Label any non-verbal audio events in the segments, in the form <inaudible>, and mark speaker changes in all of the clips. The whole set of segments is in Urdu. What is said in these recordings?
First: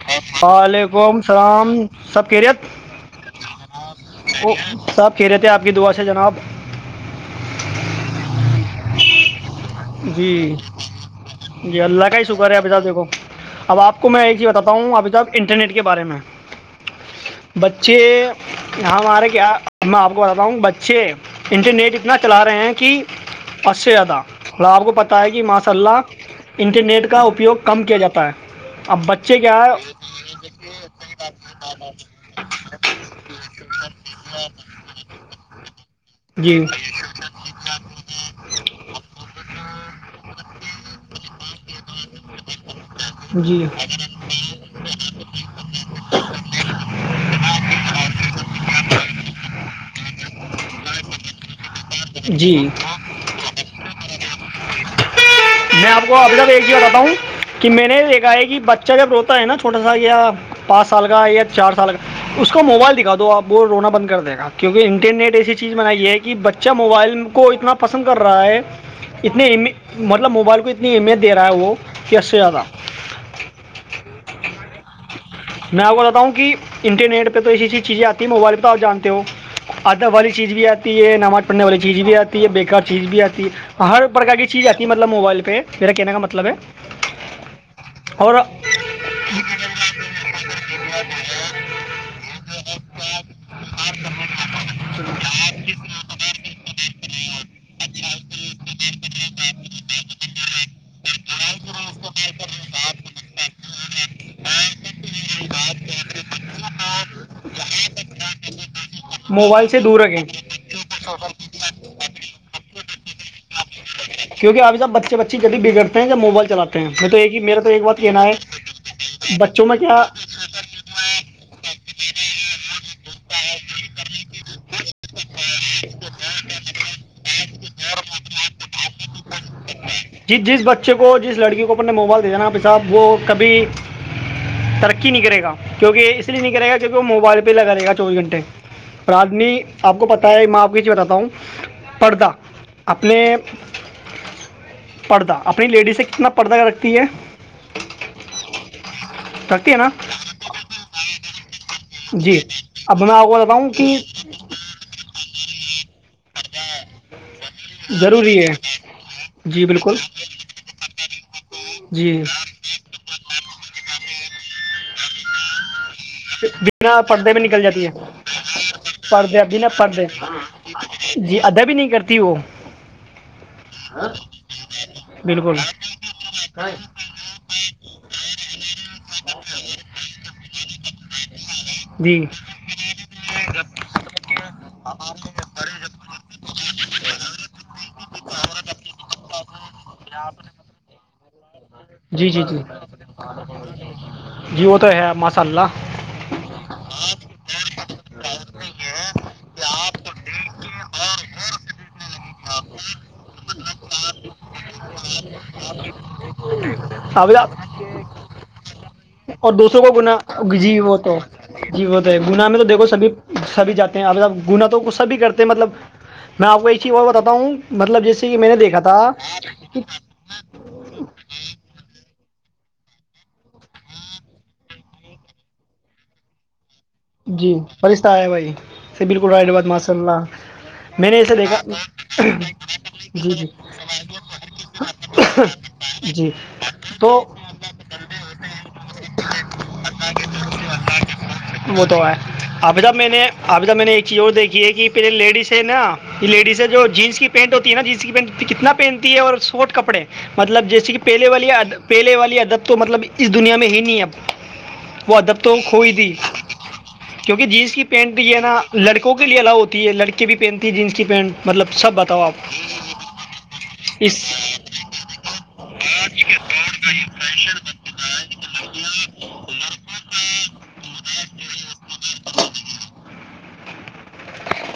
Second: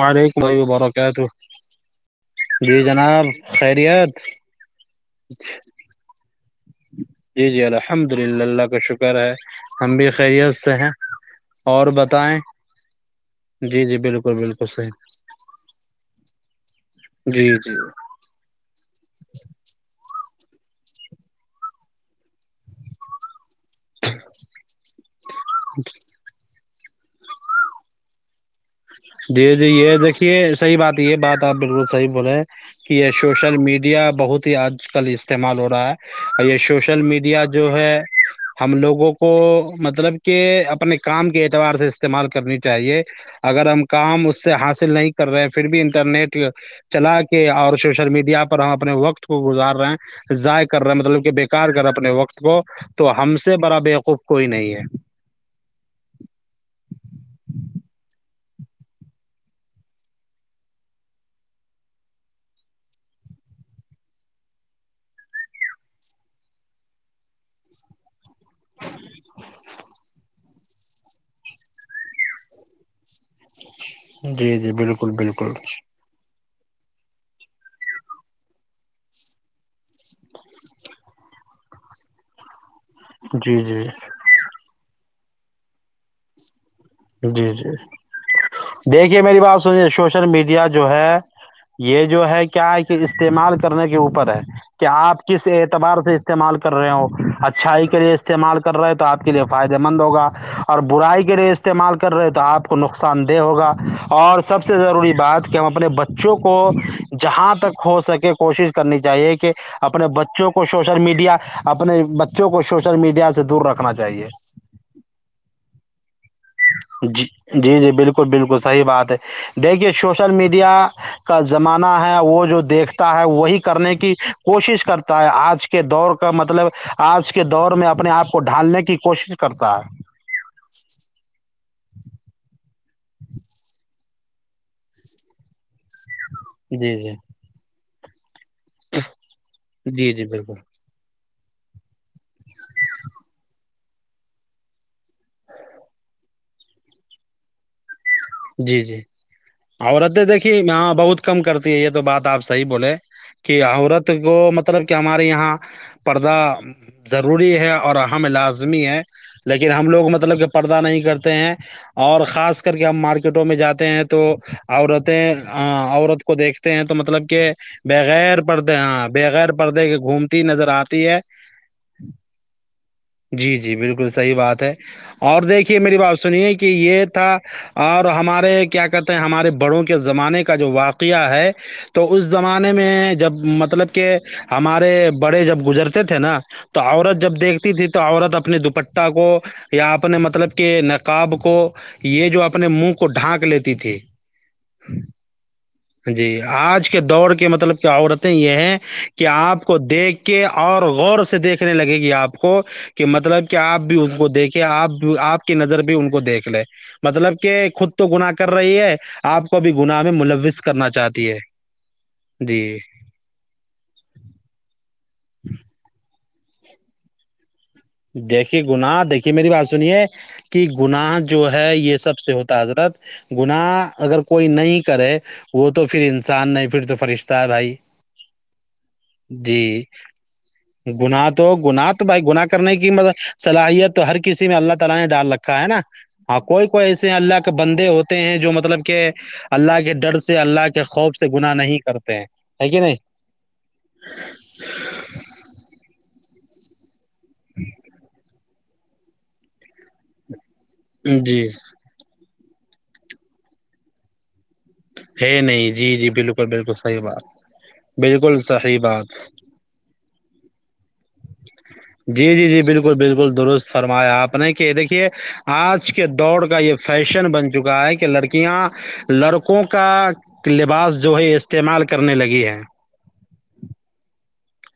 Speaker 1: وعلیکم اللہ
Speaker 2: وعلیکم
Speaker 1: وبرکاتہ
Speaker 2: اللام سب کیریت
Speaker 1: جی جناب خیریت
Speaker 2: وہ سب کیریت ہے آپ کی دعا سے ہے جناب
Speaker 1: جی جی الحمد للہ اللہ کا شکر ہے ہم بھی
Speaker 2: جی
Speaker 1: خیریت سے ہیں
Speaker 2: جی
Speaker 1: اور
Speaker 2: اللہ کا ہی
Speaker 1: بتائیں
Speaker 2: شکر ہے ابھی صاحب دیکھو اب
Speaker 1: جی جی
Speaker 2: آپ کو میں
Speaker 1: بالکل
Speaker 2: ایک چیز
Speaker 1: بالکل
Speaker 2: بتاتا ہوں
Speaker 1: صحیح
Speaker 2: ابھی تک انٹرنیٹ کے بارے میں
Speaker 1: جی جی
Speaker 2: بچے <inaudible> ن ہمارے کیا ہم آپ <inaudible> با ہوں بچے انٹرنیٹ اتنا چلا رہے ہیں کہ <inaudible> ا سے ادا آپ کو پتہ ہے کہ ماشاء اللہ <inaudible> انٹرنیٹ کا اپیوگ کم کیا جاتا ہے <inaudible> ابچ <inaudible>
Speaker 1: جی جی یہ دیکھیے صحیح بات یہ بات آپ بالکل صحیح بول رہے ہیں کہ یہ سوشل میڈیا بہت ہی آج کل استعمال ہو رہا ہے یہ
Speaker 2: جی
Speaker 1: سوشل میڈیا جو ہے ہم لوگوں کو مطلب کہ اپنے کام کے اعتبار سے استعمال کرنی چاہیے <inaudible>
Speaker 2: جی
Speaker 1: اگر ہم کام <inaudible> ہم اس سے حاصل نہیں کر رہے پھر بھی انٹرنیٹ چلا کے اور سوشل میڈیا پر ہم اپنے وقت کو گزار رہے ہیں ضائع کر رہے مطلب کہ بیکار کر رہے اپنے وقت کو
Speaker 2: جی
Speaker 1: تو ہم سے بڑا بیقوف کوئی نہیں ہے <inaudible>
Speaker 2: میں آپ کو ابھی تک ایک چیز بتاتا ہوں کہ میں نے دیکھا ہے کہ بچہ جب روتا ہے نا چھوٹا سا یا پانچ سال کا یا چار سال کا اس کو موبائل دکھا دو آپ وہ رونا بند کر دے گا کیونکہ انٹرنیٹ ایسی چیز بنائی ہے کہ بچہ موبائل کو اتنا پسند کر <inaudible> رہا ہے اتنے مطلب موبائل کو اتنے <inaudible> کتنی ا میںت د رہا ہے وہ کیسے زیادہ
Speaker 1: جی جی بالکل
Speaker 2: میں آپ کو بتاؤوں کہ انٹرنیٹ پہ تو ایسی ایسی چیزیں آتی ہے موبائل پہ آپ جانتے ہو ادب والی چیز بھی آتی ہے نماز پڑھنے والی چیز بھی آتی ہے بےیکار چیز بھی آتی
Speaker 1: جی جی
Speaker 2: ہے ہر پرکار کی چیز آتی ہے مطلب مطلب موبائل پہ میرا کہنے کا مطلب ہے <unintelligible>
Speaker 1: جی جی
Speaker 2: اور
Speaker 1: دیکھیے میری بات سنیے سوشل میڈیا جو ہے یہ جو ہے کیا کہ استعمال کرنے کے اوپر ہے کہ آپ کس اعتبار سے استعمال کر رہے ہو <inaudible> اچھائی کے لیے استعمال کر رہے تو آپ کے لیے فائدے مند ہوگا اور برائی کے لیے استعمال استعمال کر رہے تو آپ کو نقصان دہ ہوگا اور سب سے ضروری بات کہ ہم اپنے بچوں کو جہاں تک ہو سکے کوشش کرنی چاہے کہ
Speaker 2: موبائل سے دور
Speaker 1: اپنے
Speaker 2: رکھیں
Speaker 1: بچوں کو شوشل میڈیا اپنے بچوں کو شوش <unintelligible> سل میڈیا سے دور رکھا <inaudible>
Speaker 2: کیونک آپ جب بچے بچے جب بگڑتے ہیں کہ موبائل چلاتے ہیں میں تو
Speaker 1: جی
Speaker 2: ایک ہی میرا تو
Speaker 1: جی
Speaker 2: ایک
Speaker 1: جی
Speaker 2: بات کہنا
Speaker 1: بالکل
Speaker 2: ہے
Speaker 1: بالکل صحیح بات ہے
Speaker 2: بچوں میں
Speaker 1: دیکھیے
Speaker 2: کیا
Speaker 1: سوشل میڈیا کا زمان <inaudible> مانا ہے وہ جو دیکھتا ہے وہی کرنے کی کوشش کرتا ہے آج کے دور کا مطلب آج کے دور میں اپنے آپ کو ڈھالنے کی کوشش کرتا ہے
Speaker 2: نے موبائل دے دابھی صاحب وہ کبھی ترقی نہیں کرے گا کیونکہ اس <inaudible> نہیں کرے
Speaker 1: جی
Speaker 2: گاونک وہ
Speaker 1: جی
Speaker 2: موبائل پہ لگے گا <inaudible> چوبی گھٹے <inaudible> رجنی آپ کو
Speaker 1: جی جی
Speaker 2: پتا ہے میں
Speaker 1: بالکل
Speaker 2: آپ کے چ بتاتا ہوں پرڑدہ اپنے <inaudible> پردہ اپنی لیڈی سے کتنا پردہ رکھتی ہے <inaudible>
Speaker 1: جی جی
Speaker 2: رکھتی ہے
Speaker 1: <inaudible>
Speaker 2: نا
Speaker 1: اور رہتے دیکھیے ہ بہت کم کرتا <unintelligible> یہ تو بات
Speaker 2: جی
Speaker 1: آپ صحیح بولے
Speaker 2: اب میں آپ کو
Speaker 1: کہ
Speaker 2: بتاؤں
Speaker 1: عورت کو مطلب کہ ہمارے یہاں پردہ <unintelligible> جب <unintelligible> وری ہے اور ہم لازمی ہے
Speaker 2: جی
Speaker 1: لیکن ہم
Speaker 2: بالکل
Speaker 1: لوگ مطلب کہ پردہ نہیں کرتے ہیں
Speaker 2: جی
Speaker 1: اور خاص کر کے ہم مارکیٹ <unintelligible> ٹو میں <unintelligible> جاتے ہیں تو عورتیں <unintelligible> عورت کو دیکھتے ہیں تو
Speaker 2: بنا
Speaker 1: مطلب
Speaker 2: پردے میں
Speaker 1: کہ
Speaker 2: نکل جاتی ہے
Speaker 1: بغیر پردے ہاں بغیر پردے کے گھومتی نظر آتی ہے
Speaker 2: جی ادا بھی نہیں کرتی وہ
Speaker 1: جی جی بالکل صحیح بات ہے اور
Speaker 2: بالکل
Speaker 1: دیکھیے میری بات سنیے کہ یہ تھا آپ <unintelligible> ہمارے کیا کہتے ہیں <unintelligible> ہمارے بڑوں کے زمانے کا جو واقعہ ہے <unintelligible> تو
Speaker 2: جی
Speaker 1: اس زمانے میں جب مطلب کہ ہمارے بڑے جب گزرتے تھے نا تو عورت جب دیکھتی تھی تو عورت اپنے دوپٹہ کو یا اپنے مطلب کہ نقاب کو <unintelligible> یہ
Speaker 2: جی
Speaker 1: جو
Speaker 2: جی جی
Speaker 1: اپنے منہ کو ڈھانک لیتی تھی
Speaker 2: جی وہ تو ہے ماشاء اللہ
Speaker 1: جی آج کے دور کے مطلب کیا عورتیں یہ ہیں کہ آپ کو دیکھ کے اور غور سے دیکھنے لگے گ آپ کو کہ مطلب کہ آپ بھی اس کو دیکھیں آپ آپ کی نظر بھی ان کو دیکھ لے
Speaker 2: اب
Speaker 1: مطلب کہ خود تو گناہ کر رہی ہے آپ
Speaker 2: اور
Speaker 1: بھی
Speaker 2: دوسروں کو
Speaker 1: گناہ میں
Speaker 2: گنا
Speaker 1: ملوث
Speaker 2: جی
Speaker 1: کرنا
Speaker 2: تو
Speaker 1: چاہتی ہے
Speaker 2: جی ہے گنا میں
Speaker 1: جی
Speaker 2: تو دیکھو سبھی سبھی جاتے ہیں اب گنا تو سبھی کرتے تو مطلب میں آپ کو یہ چیز باتا ہوں مطلب جیسے کہ میں نے
Speaker 1: دیکھیے
Speaker 2: دیکھا تھا
Speaker 1: گناہ دیکھیے میری بات
Speaker 2: کہ
Speaker 1: سنیے کہ گناہ جو ہے یہ سب سے ہوتا حضرت گناہ اگر کوئی نہیں کرے وہ تو پھر انسان نہیں پھر تو فرشتہ ہے
Speaker 2: جی
Speaker 1: بھائی
Speaker 2: فرشتہ آیا بھائی بالکل رباد
Speaker 1: جی
Speaker 2: ماشاء اللہ میں نے
Speaker 1: گناہ
Speaker 2: اسے
Speaker 1: تو
Speaker 2: دیکھا
Speaker 1: گناہ تو بھائی گناہ کی ملب
Speaker 2: جی
Speaker 1: صلاحیت ہر کسی میں اللہ تعالی نے ڈال رکھا ہے نا
Speaker 2: جی جی
Speaker 1: ہاں کوئی کوئی ایسے
Speaker 2: تو
Speaker 1: اللہ کے بندے ہوتے ہیں جو مطلب کہ اللہ کے ڈر سے اللہ کے خوف سے گناہ نہیں
Speaker 2: وہ تو ہے
Speaker 1: کرتے ہیں ہے
Speaker 2: اب
Speaker 1: کہ
Speaker 2: جب میں
Speaker 1: نہیں
Speaker 2: نے اب جب میں نے ایک چیز اور دیکھی ہے کہ پے لیڈیز ہے نا لیڈیز ہے جو جینس پینٹ ہوتی ہے نا جس کی پینٹ تو کتنا پہنتی ہے اور سوٹ کپڑے مطلب جیسے کہ پہلے
Speaker 1: جی
Speaker 2: والی پہل والی تو مطلب اس دنیا میں ہی نہیں اب وہ
Speaker 1: ہے
Speaker 2: ادب تو
Speaker 1: نہیں
Speaker 2: کھوئی
Speaker 1: جی جی
Speaker 2: تھی
Speaker 1: بالکل بالکل صحیح بات
Speaker 2: کیونکہ جینس کی پینٹ یہ ہے
Speaker 1: بالکل
Speaker 2: نا
Speaker 1: صحیح
Speaker 2: لڑکوں
Speaker 1: بات
Speaker 2: کے لیے الاؤ ہوتی ہے لڑکے بھی پہنتی ہے جینس کی پینٹ مطلب سب بتاؤ
Speaker 1: جی جی
Speaker 2: آپ
Speaker 1: جی بالکل بالکل درست فرمایا
Speaker 2: اس
Speaker 1: آپ نے کہ دیکھیے آج کے دور کا یہ فیشن بن چکا ہے کہ لڑکیاں لڑکوں کا لباس جو ہے استعمال کرنے لگی ہے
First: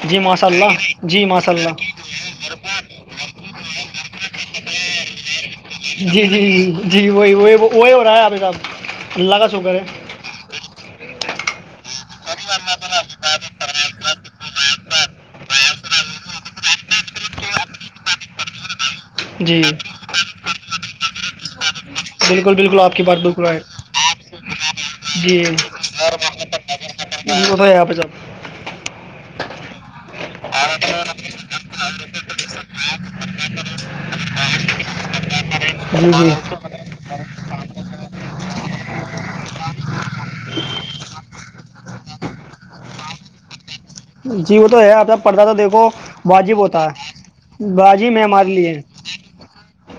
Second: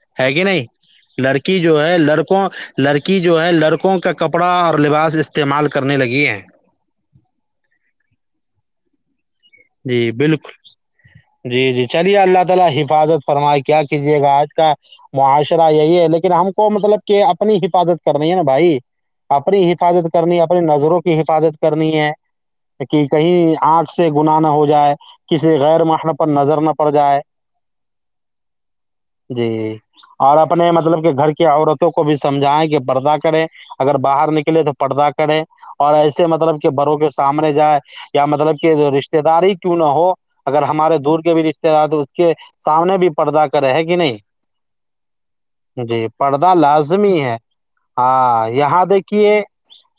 Speaker 2: جی
Speaker 1: ہے کہ
Speaker 2: ماشاء
Speaker 1: نہیں
Speaker 2: اللہ جی ماشاء
Speaker 1: لڑکی جو ہے
Speaker 2: اللہ
Speaker 1: لڑکوں لڑکی جو ہے لڑکوں کا کپڑا اور لباس استعمال کرنے لگی
Speaker 2: جی جی
Speaker 1: ہے
Speaker 2: جی جی وہی وہی وہی ہو رہا ہے ابھی صاحب اللہ کا شکر ہے
Speaker 1: جی بالکل جی جی چلیے اللہ تعالی حفاظت فرما کیا کیجیے گا آج کا معاشرہ یہی ہے لیکن ہم کو مطلب کہ اپنی حفاظت کرنی ہے نا بھائی
Speaker 2: جی
Speaker 1: اپنی حفاظت کرنی اپنی نظروں حفاظت کرنی ہے
Speaker 2: بالکل بالکل آپ کی
Speaker 1: کہ
Speaker 2: بات بالکل
Speaker 1: کہیں
Speaker 2: ہے
Speaker 1: آٹ سے نہ ہو جائے
Speaker 2: جی
Speaker 1: کسی غیر محر پر نظر نہ پڑ جائے
Speaker 2: وہ تو ہے آپ صاحب
Speaker 1: جی اور اپنے مطلب کہ گھر کی عورتوں کو بھی سمجھائیں کہ پردہ کرے اگر باہر نکلے تو پردہ کرے اور
Speaker 2: جی
Speaker 1: ایسے مطلب
Speaker 2: جی
Speaker 1: کہ بڑوں کے سامنے جائے یا مطلب کہ ر رشتے داری کیوں نہ ہو اگر ہمارے دور کے بھی رشتے دار تو اس کے سامنے بھی پردہ کرے گ
Speaker 2: جی وہ تو ہے اب جب پڑھتا تو دیکھو
Speaker 1: جی پردہ
Speaker 2: واجب ہوتا
Speaker 1: لازمی
Speaker 2: ہے واجب ہے
Speaker 1: ہاں
Speaker 2: ہمارے لیے
Speaker 1: یہاں دیکھیے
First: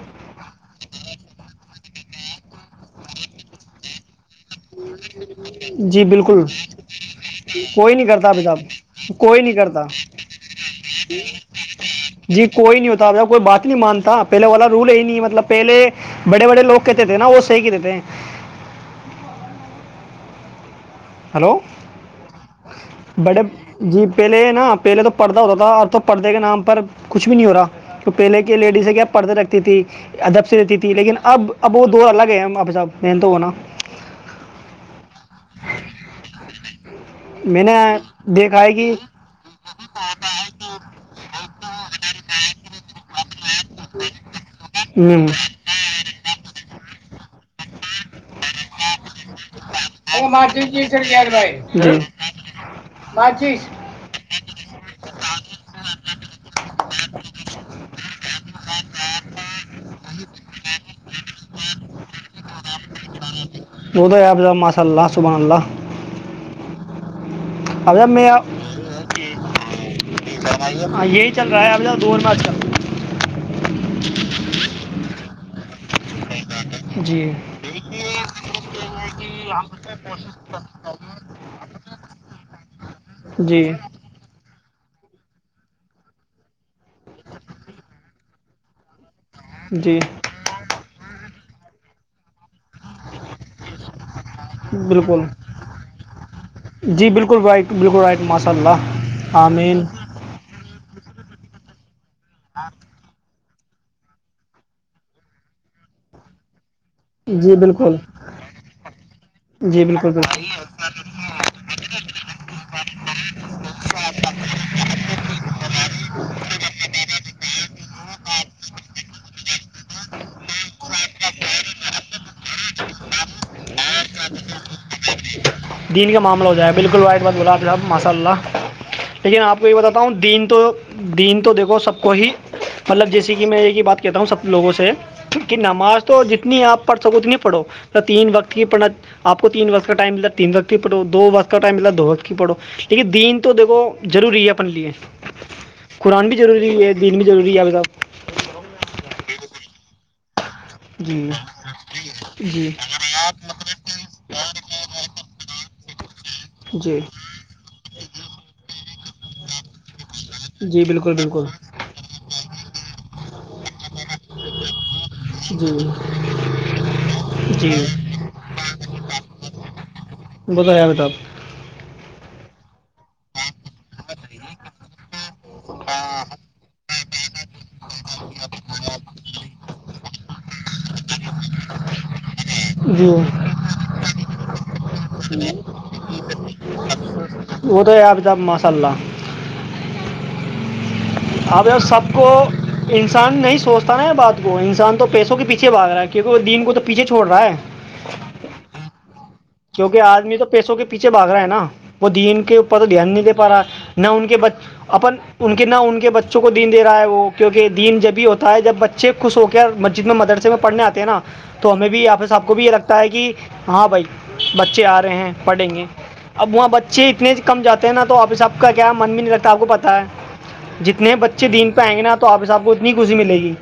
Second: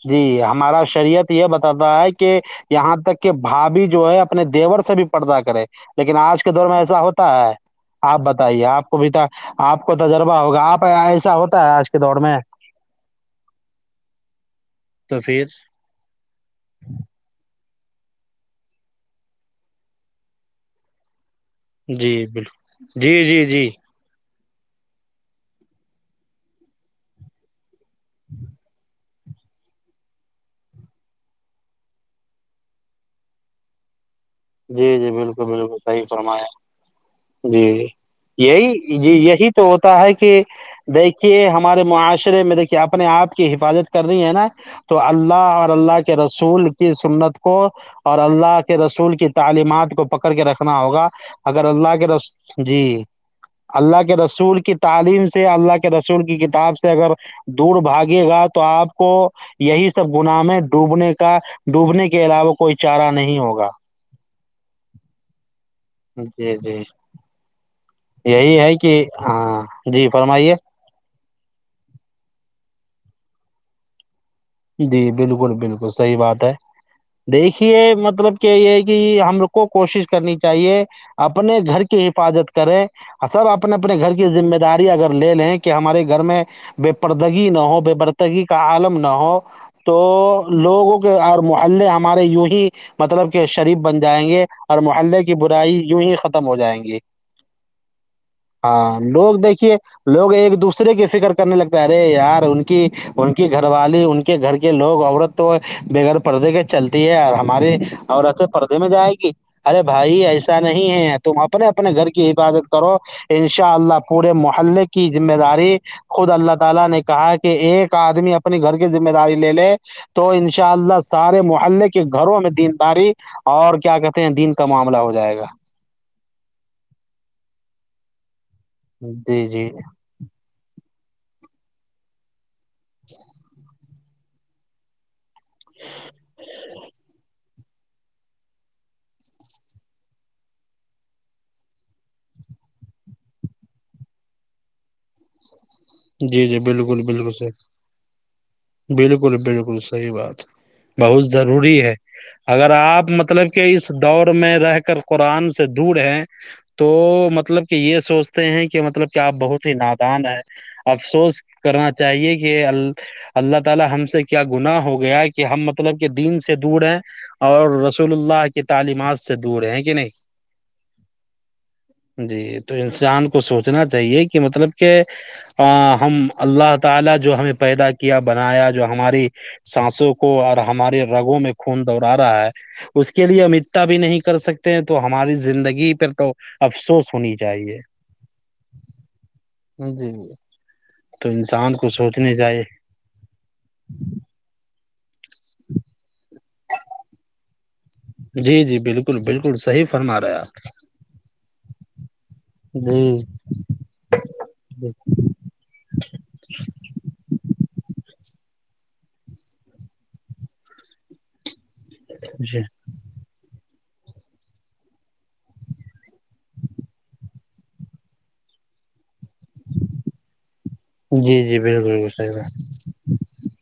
Speaker 1: جی ہمارا شریعت یہ بتاتا ہے کہ یہاں تک کہ بھاابھی جو ہے اپنے دیور سے بھی پردہ کرے
Speaker 2: جی
Speaker 1: لیکن آج
Speaker 2: بالکل
Speaker 1: کے دور میں ایسا ہوتا ہے
Speaker 2: کوئی نہیں
Speaker 1: آپ
Speaker 2: کرتاب
Speaker 1: بتائیے آپ کو بھی
Speaker 2: جب
Speaker 1: تا
Speaker 2: کوئی نہیں
Speaker 1: آپ
Speaker 2: کرتا
Speaker 1: کو تجربہ ہوگا آپ ایسا ہوتا ہے آج کے دور میں
Speaker 2: جی کوئی نہیں ہوتا کوئی بات نہیں مانتا پہلے والا رول ہے ہی نہیں
Speaker 1: تو پھر
Speaker 2: مطلب پہلے بڑے بڑے لوگ کہتے تھے نا وہ صحی کہتے تھے ے
Speaker 1: جی بالکل جی جی جی
Speaker 2: پہلے نا پہلے تو پرڑدہ ہوتا تھا اور تو پرھدے کے نام پر کچھ بھی نہیں ہو رہا تو پہلے کی لیڈیز ہے کیا پڑھتے رکھتی تھی ادب سےی رہتی تھی لیکن اب اب وہ دو الگ ہےپ صحب م تو ہوناا
Speaker 1: جی جی بالکل بالکل صحیح فرمایا
Speaker 2: میں نے
Speaker 1: جی
Speaker 2: دیکھا
Speaker 1: یہی
Speaker 2: ہے کہ
Speaker 1: یہی تو ہوتا ہے کہ دیکھیے ہم ہمارے معاشرے میرے کیا اپنے آپ حفاظت کر رہی ہے نا تو
Speaker 2: ہوں
Speaker 1: اللہ اور اللہ کے رسول سنت کو اور اللہ کے رسول تعلیمات کو پکڑ کے رکھنا ہوگا اگر
Speaker 2: جی
Speaker 1: اللہ کے رس جی اللہ کے رسول کی تعلیم سے اللہ کے ر کی کتاب سے اگر دور باگ گا تو آپ کو یہی سب گنامیں ڈوبنے کا ڈوبنے کے علاوہ کوئی چارہ نہیں ہوگا
Speaker 2: وہ تو آپ م صس اللہ سبح اللہ
Speaker 1: جی جی
Speaker 2: اب صاحب میں
Speaker 1: یہی ہے کہ ہاں جی فرمائیے
Speaker 2: ہاں یہی چل رہا ہے م دوور ماچل
Speaker 1: جی بالکل بالکل صحیح بات ہے
Speaker 2: جی
Speaker 1: دیکھیے مطلب کیا یہ ہے کہ ہم کو کوشش کرنی چاہیے اپنے گھر کے حفاظت کریں اور سب
Speaker 2: جی
Speaker 1: اپنے اپنے گھر کی ذمہ داری اگر لے لیں کہ ہمارے گھر میں بے پرردگی نہ ہو بے پرردگی کا عالم نہ ہو تو
Speaker 2: جی
Speaker 1: لوگوں کے آ محلے ہمارے یوہی مطلب کہ شریف بن جائیں گے اور
Speaker 2: بالکل
Speaker 1: محلے کی برائی یوں ہی ختم ہو جائیں گی
Speaker 2: جی بالکل رائٹ بالکل رائٹ ماشاء
Speaker 1: ہاں لوگ
Speaker 2: اللہ
Speaker 1: دیکھیے
Speaker 2: آمین
Speaker 1: لوگ ایک دوسرے کی فکر کرنے لگتا ہے یار ان کی ان کی کے گھر والے ان کے گھر کے لوگ عورت تو بغیر پردے کے
Speaker 2: جی بالکل
Speaker 1: ہمارا پردے میں چلے گی ارے
Speaker 2: جی بالکل
Speaker 1: بھائی
Speaker 2: بالکل
Speaker 1: تم اپنے محلے کی حفاظت کرو اللہ تعالی نے کہا ہے اپنی گھر کے <inaudible> داری لے تو ان شاء اللہ سارے محلے کے گھروں میں دینداری اور کیا کہتے ہیں دین کا معاملہ ہو جائے گا
Speaker 2: دین کا معاملہ ہو جائے بالکل وائٹ بات بلاب صاحب <inaudible> مساللہ <inaudible> لیکن
Speaker 1: جی
Speaker 2: آپ کو
Speaker 1: جی
Speaker 2: یہ بتاتا ہوں دین تو دین تو دیکھو سب کو ہی مطلب جیسے کہ میں یہ کہ بات تا ہوں سب لوگوں سے کہ نماز تو جتنی آپ پڑھ سکو اتنی پڑھو نہ تین وقت پڑھنا آپ کو تین وقت کا ٹائم متا تین وقت کی پڑھو دو وقت کا ٹائم ملتا دو وقت کی پڑھو لیکن دین تو دیکھو ضروری ہے اپن لیے قرآن بھی
Speaker 1: جی جی
Speaker 2: ضروری ہے
Speaker 1: بالکل
Speaker 2: دین بھی
Speaker 1: بالکل صحیح
Speaker 2: ضروری ہے آپ صاحب
Speaker 1: بالکل بالکل صحیح بات بہت
Speaker 2: جی
Speaker 1: ضروری ہے اگر
Speaker 2: جی
Speaker 1: آپ مطلب کہ اس دور میں رہ کر قرآن سے دور ہیں تو
Speaker 2: جی
Speaker 1: مطلب کہ یہ سوچتے ہیں کہ مطلب کیا آپ بہت ہی ناپ دان ہے
Speaker 2: جی بالکل بالکل جی جی وہ تو ہے صاحب
Speaker 1: <inaudible> جی تو انسان کو سوچ سوچنا چاہیے کہ مطلب کہ ہم اللہ م تعالعیہ جو ہمیں پیدا کیا بنایا جو ہماری سانسوں کو اور ہمارے رگوں میں خون دوہرا رہا ہے اس کے لیے
Speaker 2: جی
Speaker 1: ام اتتا بھی نہیں کر سکتے ہیں تو ہماری زندگی پہ تو افسوس ہونی چاہیے
Speaker 2: وہ تو ہے آفتاب ماشاء
Speaker 1: جی جی تو
Speaker 2: اب
Speaker 1: انسان
Speaker 2: ار سب کو
Speaker 1: سوچنے چاہیے
Speaker 2: انسان نہیں سوچتا نا بات کو انسان تو پیسوں کے پیچے بھا رہ ہے کیا کیونکہ وہ دین کو تو پیچھے چھوڑ رہا ہے
Speaker 1: جی جی بالکل بالکل صحیح
Speaker 2: کیونکہ
Speaker 1: فرما رہے
Speaker 2: آدمی تو
Speaker 1: آپ
Speaker 2: پیسوں کے پیچھے بھگ رہا ہے نا وہ دین کے اوپر تو دھیان
Speaker 1: جی
Speaker 2: نہیں دے پا رہا نہ ان کے
Speaker 1: جی
Speaker 2: اپن ان کے نہ ان کے بچوں کو دین دے رہا ہے وہ کیونکہ دین جب بھی ہوتا ت جب بچے خوش ہو کے مسجد میں مدرسے میں پڑھنے آتے ہیں نا تو ہمیں بھی آیا پھر س آب کو بھی یہ لگتا ہے کہ ہاں بھائی بچے آ رہے ہیں پڑھیں گے اب وہاں بچے اتنے کم جاتے ہیں نا تو آپس آپ کا کیا من بھی نہیں لگتا آپ کو پتا ہے جتنے
Speaker 1: جی
Speaker 2: بچے
Speaker 1: جی
Speaker 2: دین پہ
Speaker 1: بالکل
Speaker 2: آئیں گے
Speaker 1: بالکل
Speaker 2: نا تو
Speaker 1: صحیح
Speaker 2: آپ حس آب کو اتنی خوشی ملے گی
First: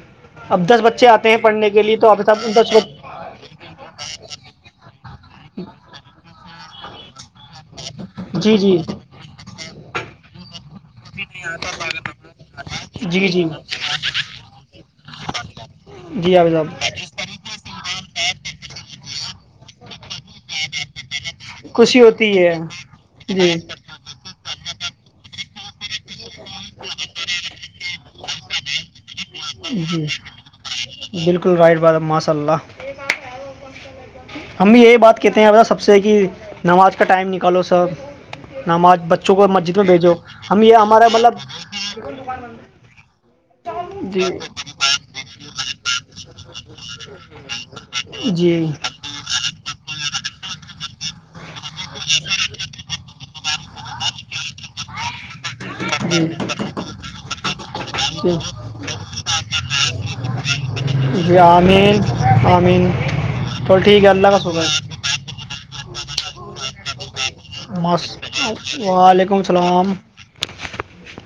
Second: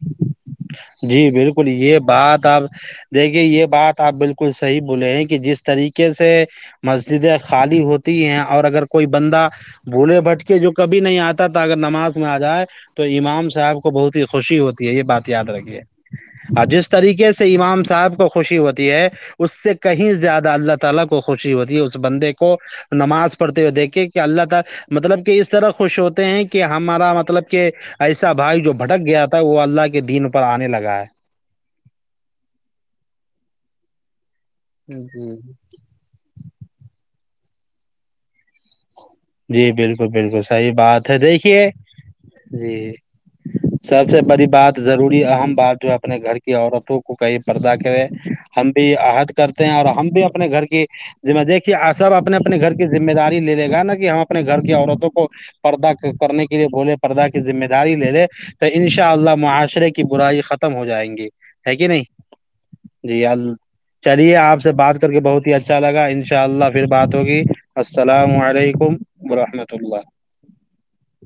Speaker 2: اب دس بچے
Speaker 1: جی
Speaker 2: آتے ہیں
Speaker 1: بالکل
Speaker 2: پڑھنے کے لیے
Speaker 1: یہ
Speaker 2: تو حافظ صاحب
Speaker 1: بات
Speaker 2: ان
Speaker 1: آپ
Speaker 2: دس بچ-
Speaker 1: دیکھیے یہ بات آپ بالکل صحیح بولے ہیں کہ جس طریقے سے مسجدیں خالی ہوتی ہیں
Speaker 2: جی
Speaker 1: اور
Speaker 2: جی
Speaker 1: اگر کوئی بندہ بھولے بھٹ کے جو کہ کبھی نہیں آتا تھا اگر نماز میں آ جائے تو
Speaker 2: جی جی
Speaker 1: امام صاحب کو بہت ہی خوشی ہوتی ہے یہ بات
Speaker 2: جی حافظ صاحب خوشی ہوتی ہے جی
Speaker 1: <inaudible> اس طرح خوش ہوتے ہیں کہ ہمارا مطلب کہ ایسا بھائی جو بھٹک گیا وہ اللہ کے دین پر آنے لگا ہے
Speaker 2: بالکل رائٹ بات ماشاء اللہ ہم بھی یہی بات
Speaker 1: جی
Speaker 2: کہتے ہیں سب سے کہ نماز کا ٹائم نکالو سب نماز بچوں کو
Speaker 1: جی
Speaker 2: مسجد میں
Speaker 1: بالکل
Speaker 2: بھیجو
Speaker 1: بالکل
Speaker 2: ہم
Speaker 1: صحیح
Speaker 2: یہ ہمارا
Speaker 1: بات ہے دیکھیے
Speaker 2: مطلب
Speaker 1: جی سب سے
Speaker 2: جی
Speaker 1: بڑی بات ضروری آ بار جو اپنے گھر کی عورتوں کو کہیں پردہ کرے
Speaker 2: جی
Speaker 1: ہم بھی عحد کرتے ہیں اور ہم بھی اپنے گھر کی جی مج کہ ساب اپنے اپنے گھر کے ذمہ داری لے گا نا کہ کہ ہم اپنے گھر کی عورتوں کو پردہ
Speaker 2: جی
Speaker 1: کرنے کے لیے بولے پردہ کی ذمہ داری لے لے
Speaker 2: جی
Speaker 1: تو ان شاء اللہ معاشرے کی برائی ختم ہو جائیں گی
Speaker 2: جی
Speaker 1: ہے کہ
Speaker 2: آمین
Speaker 1: نہیں
Speaker 2: آمین
Speaker 1: جی ال
Speaker 2: تو ٹھیک ہے اللہ
Speaker 1: چلیے
Speaker 2: کا
Speaker 1: آپ سے
Speaker 2: شکر
Speaker 1: بات کر کے بہت ہی اچ اچھا لگا ان شاء اللہ پھر بات ہوگی
Speaker 2: مست
Speaker 1: السلام علیکم ورحمۃ اللہ
Speaker 2: <inaudible>